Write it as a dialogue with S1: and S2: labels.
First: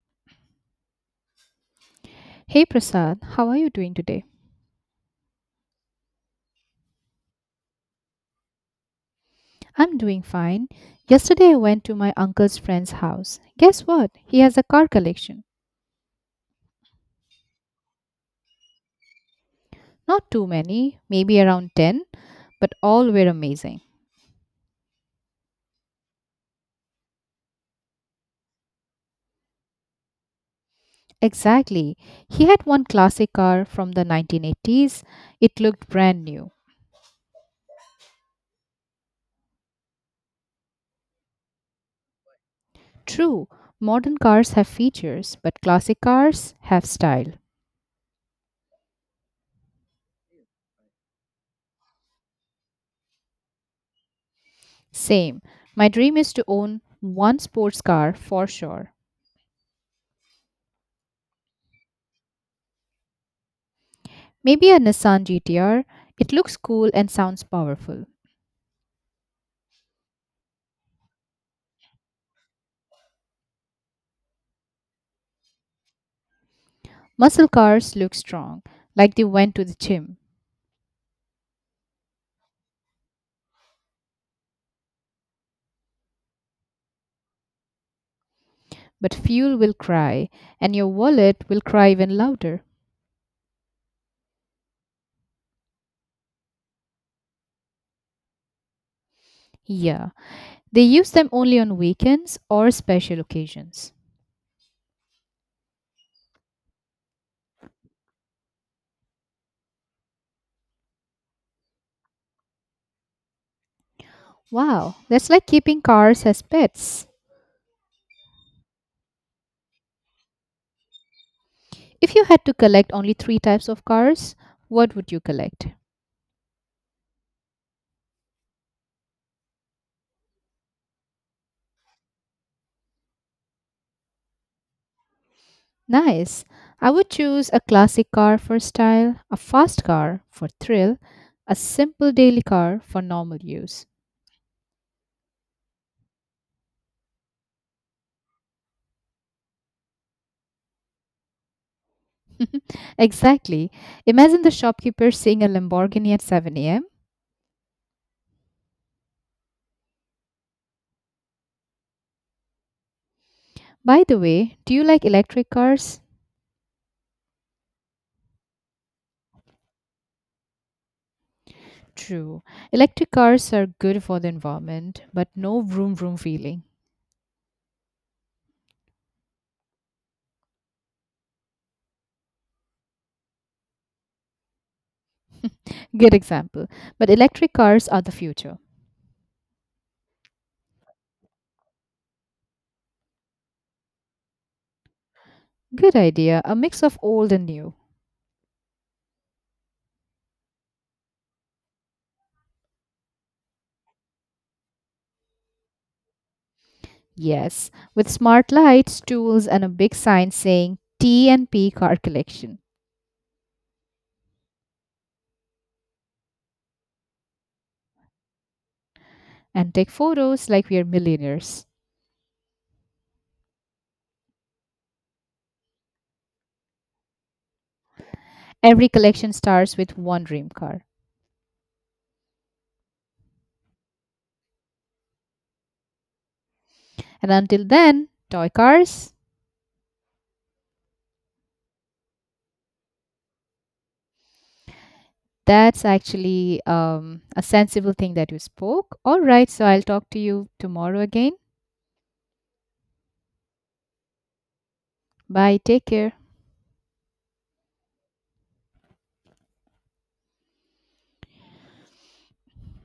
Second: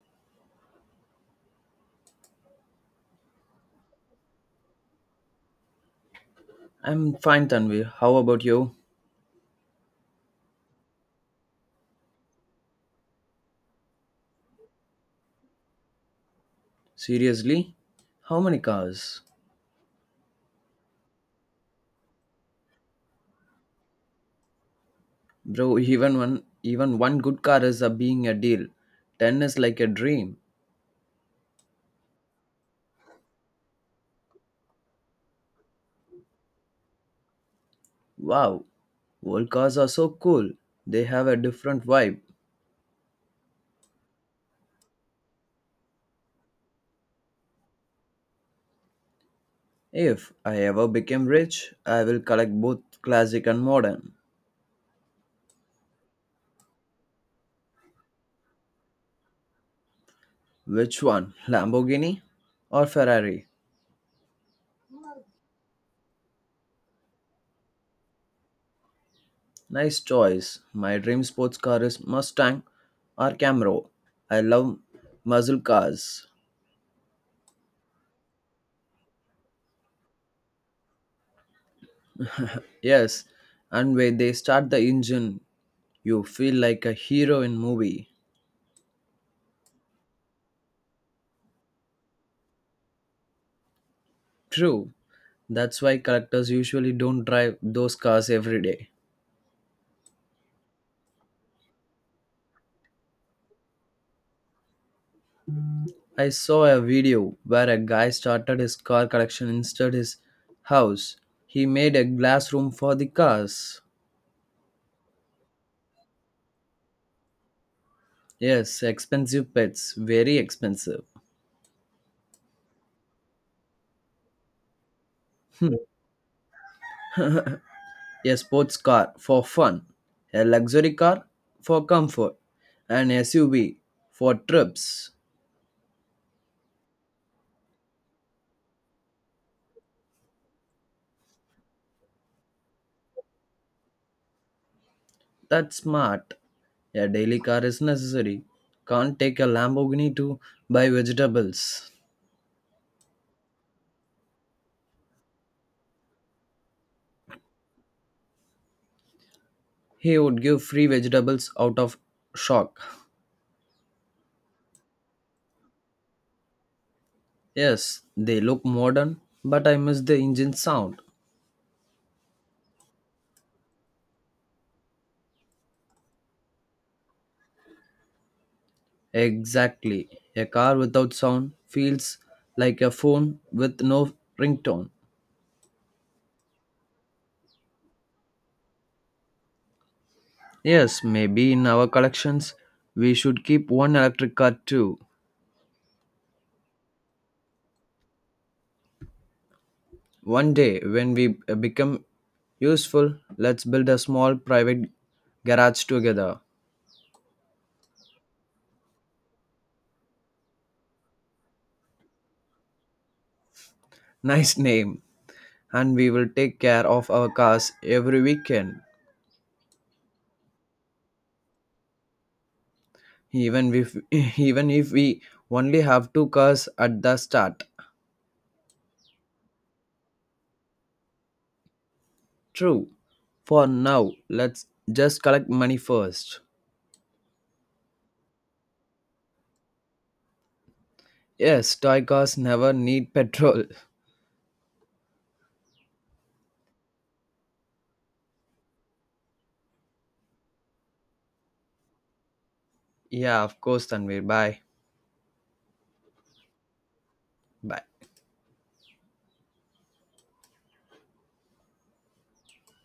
S1: Hey Prasad, how are you doing today?
S2: I'm fine, Tanvi. How about you?
S1: I'm doing fine. Yesterday I went to my uncle's friend's house. Guess what? He has a car collection.
S2: Seriously? How many cars?
S1: Not too many, maybe around 10, but all were amazing.
S2: Bro, even one good car is a being a deal. Ten is like a dream.
S1: Exactly. He had one classic car from the 1980s. It looked brand new.
S2: Wow. Old cars are so cool. They have a different vibe.
S1: True, modern cars have features, but classic cars have style.
S2: If I ever became rich, I will collect both classic and modern.
S1: Same. My dream is to own one sports car for sure.
S2: Which one? Lamborghini or Ferrari?
S1: Maybe a Nissan GTR. It looks cool and sounds powerful.
S2: Nice choice. My dream sports car is Mustang or Camaro. I love muscle cars.
S1: Muscle cars look strong, like they went to the gym.
S2: Yes, and when they start the engine, you feel like a hero in movie.
S1: But fuel will cry, and your wallet will cry even louder.
S2: True. That's why collectors usually don't drive those cars every day.
S1: Yeah, they use them only on weekends or special occasions.
S2: I saw a video where a guy started his car collection instead his house. He made a glass room for the cars.
S1: Wow, that's like keeping cars as pets.
S2: Yes, expensive pets, very expensive.
S1: If you had to collect only three types of cars, what would you collect?
S2: Hmm. A sports car for fun, a luxury car for comfort, an SUV for trips.
S1: Nice. I would choose a classic car for style, a fast car for thrill, a simple daily car for normal use.
S2: That's smart. A daily car is necessary. Can't take a Lamborghini to buy vegetables.
S1: exactly. Imagine the shopkeeper seeing a Lamborghini at 7 a.m.
S2: He would give free vegetables out of shock.
S1: By the way, do you like electric cars?
S2: Yes, they look modern, but I miss the engine sound.
S1: True. Electric cars are good for the environment, but no vroom vroom feeling.
S2: Exactly. A car without sound feels like a phone with no ringtone.
S1: good example. But electric cars are the future.
S2: Yes, maybe in our collections we should keep one electric car too.
S1: Good idea. A mix of old and new.
S2: One day when we become useful, let's build a small private garage together.
S1: Yes, with smart lights, tools, and a big sign saying T and P car collection,
S2: Nice name. And we will take care of our cars every weekend,
S1: and take photos like we are millionaires.
S2: even if even if we only have two cars at the start.
S1: Every collection starts with one dream car.
S2: True. For now, let's just collect money first.
S1: And until then, toy cars,
S2: Yes, toy cars never need petrol.
S1: that's actually a sensible thing that you spoke. All right, so I'll talk to you tomorrow again.
S2: Yeah, of course, Tanvir. Bye.
S1: Bye, take care.
S2: Bye.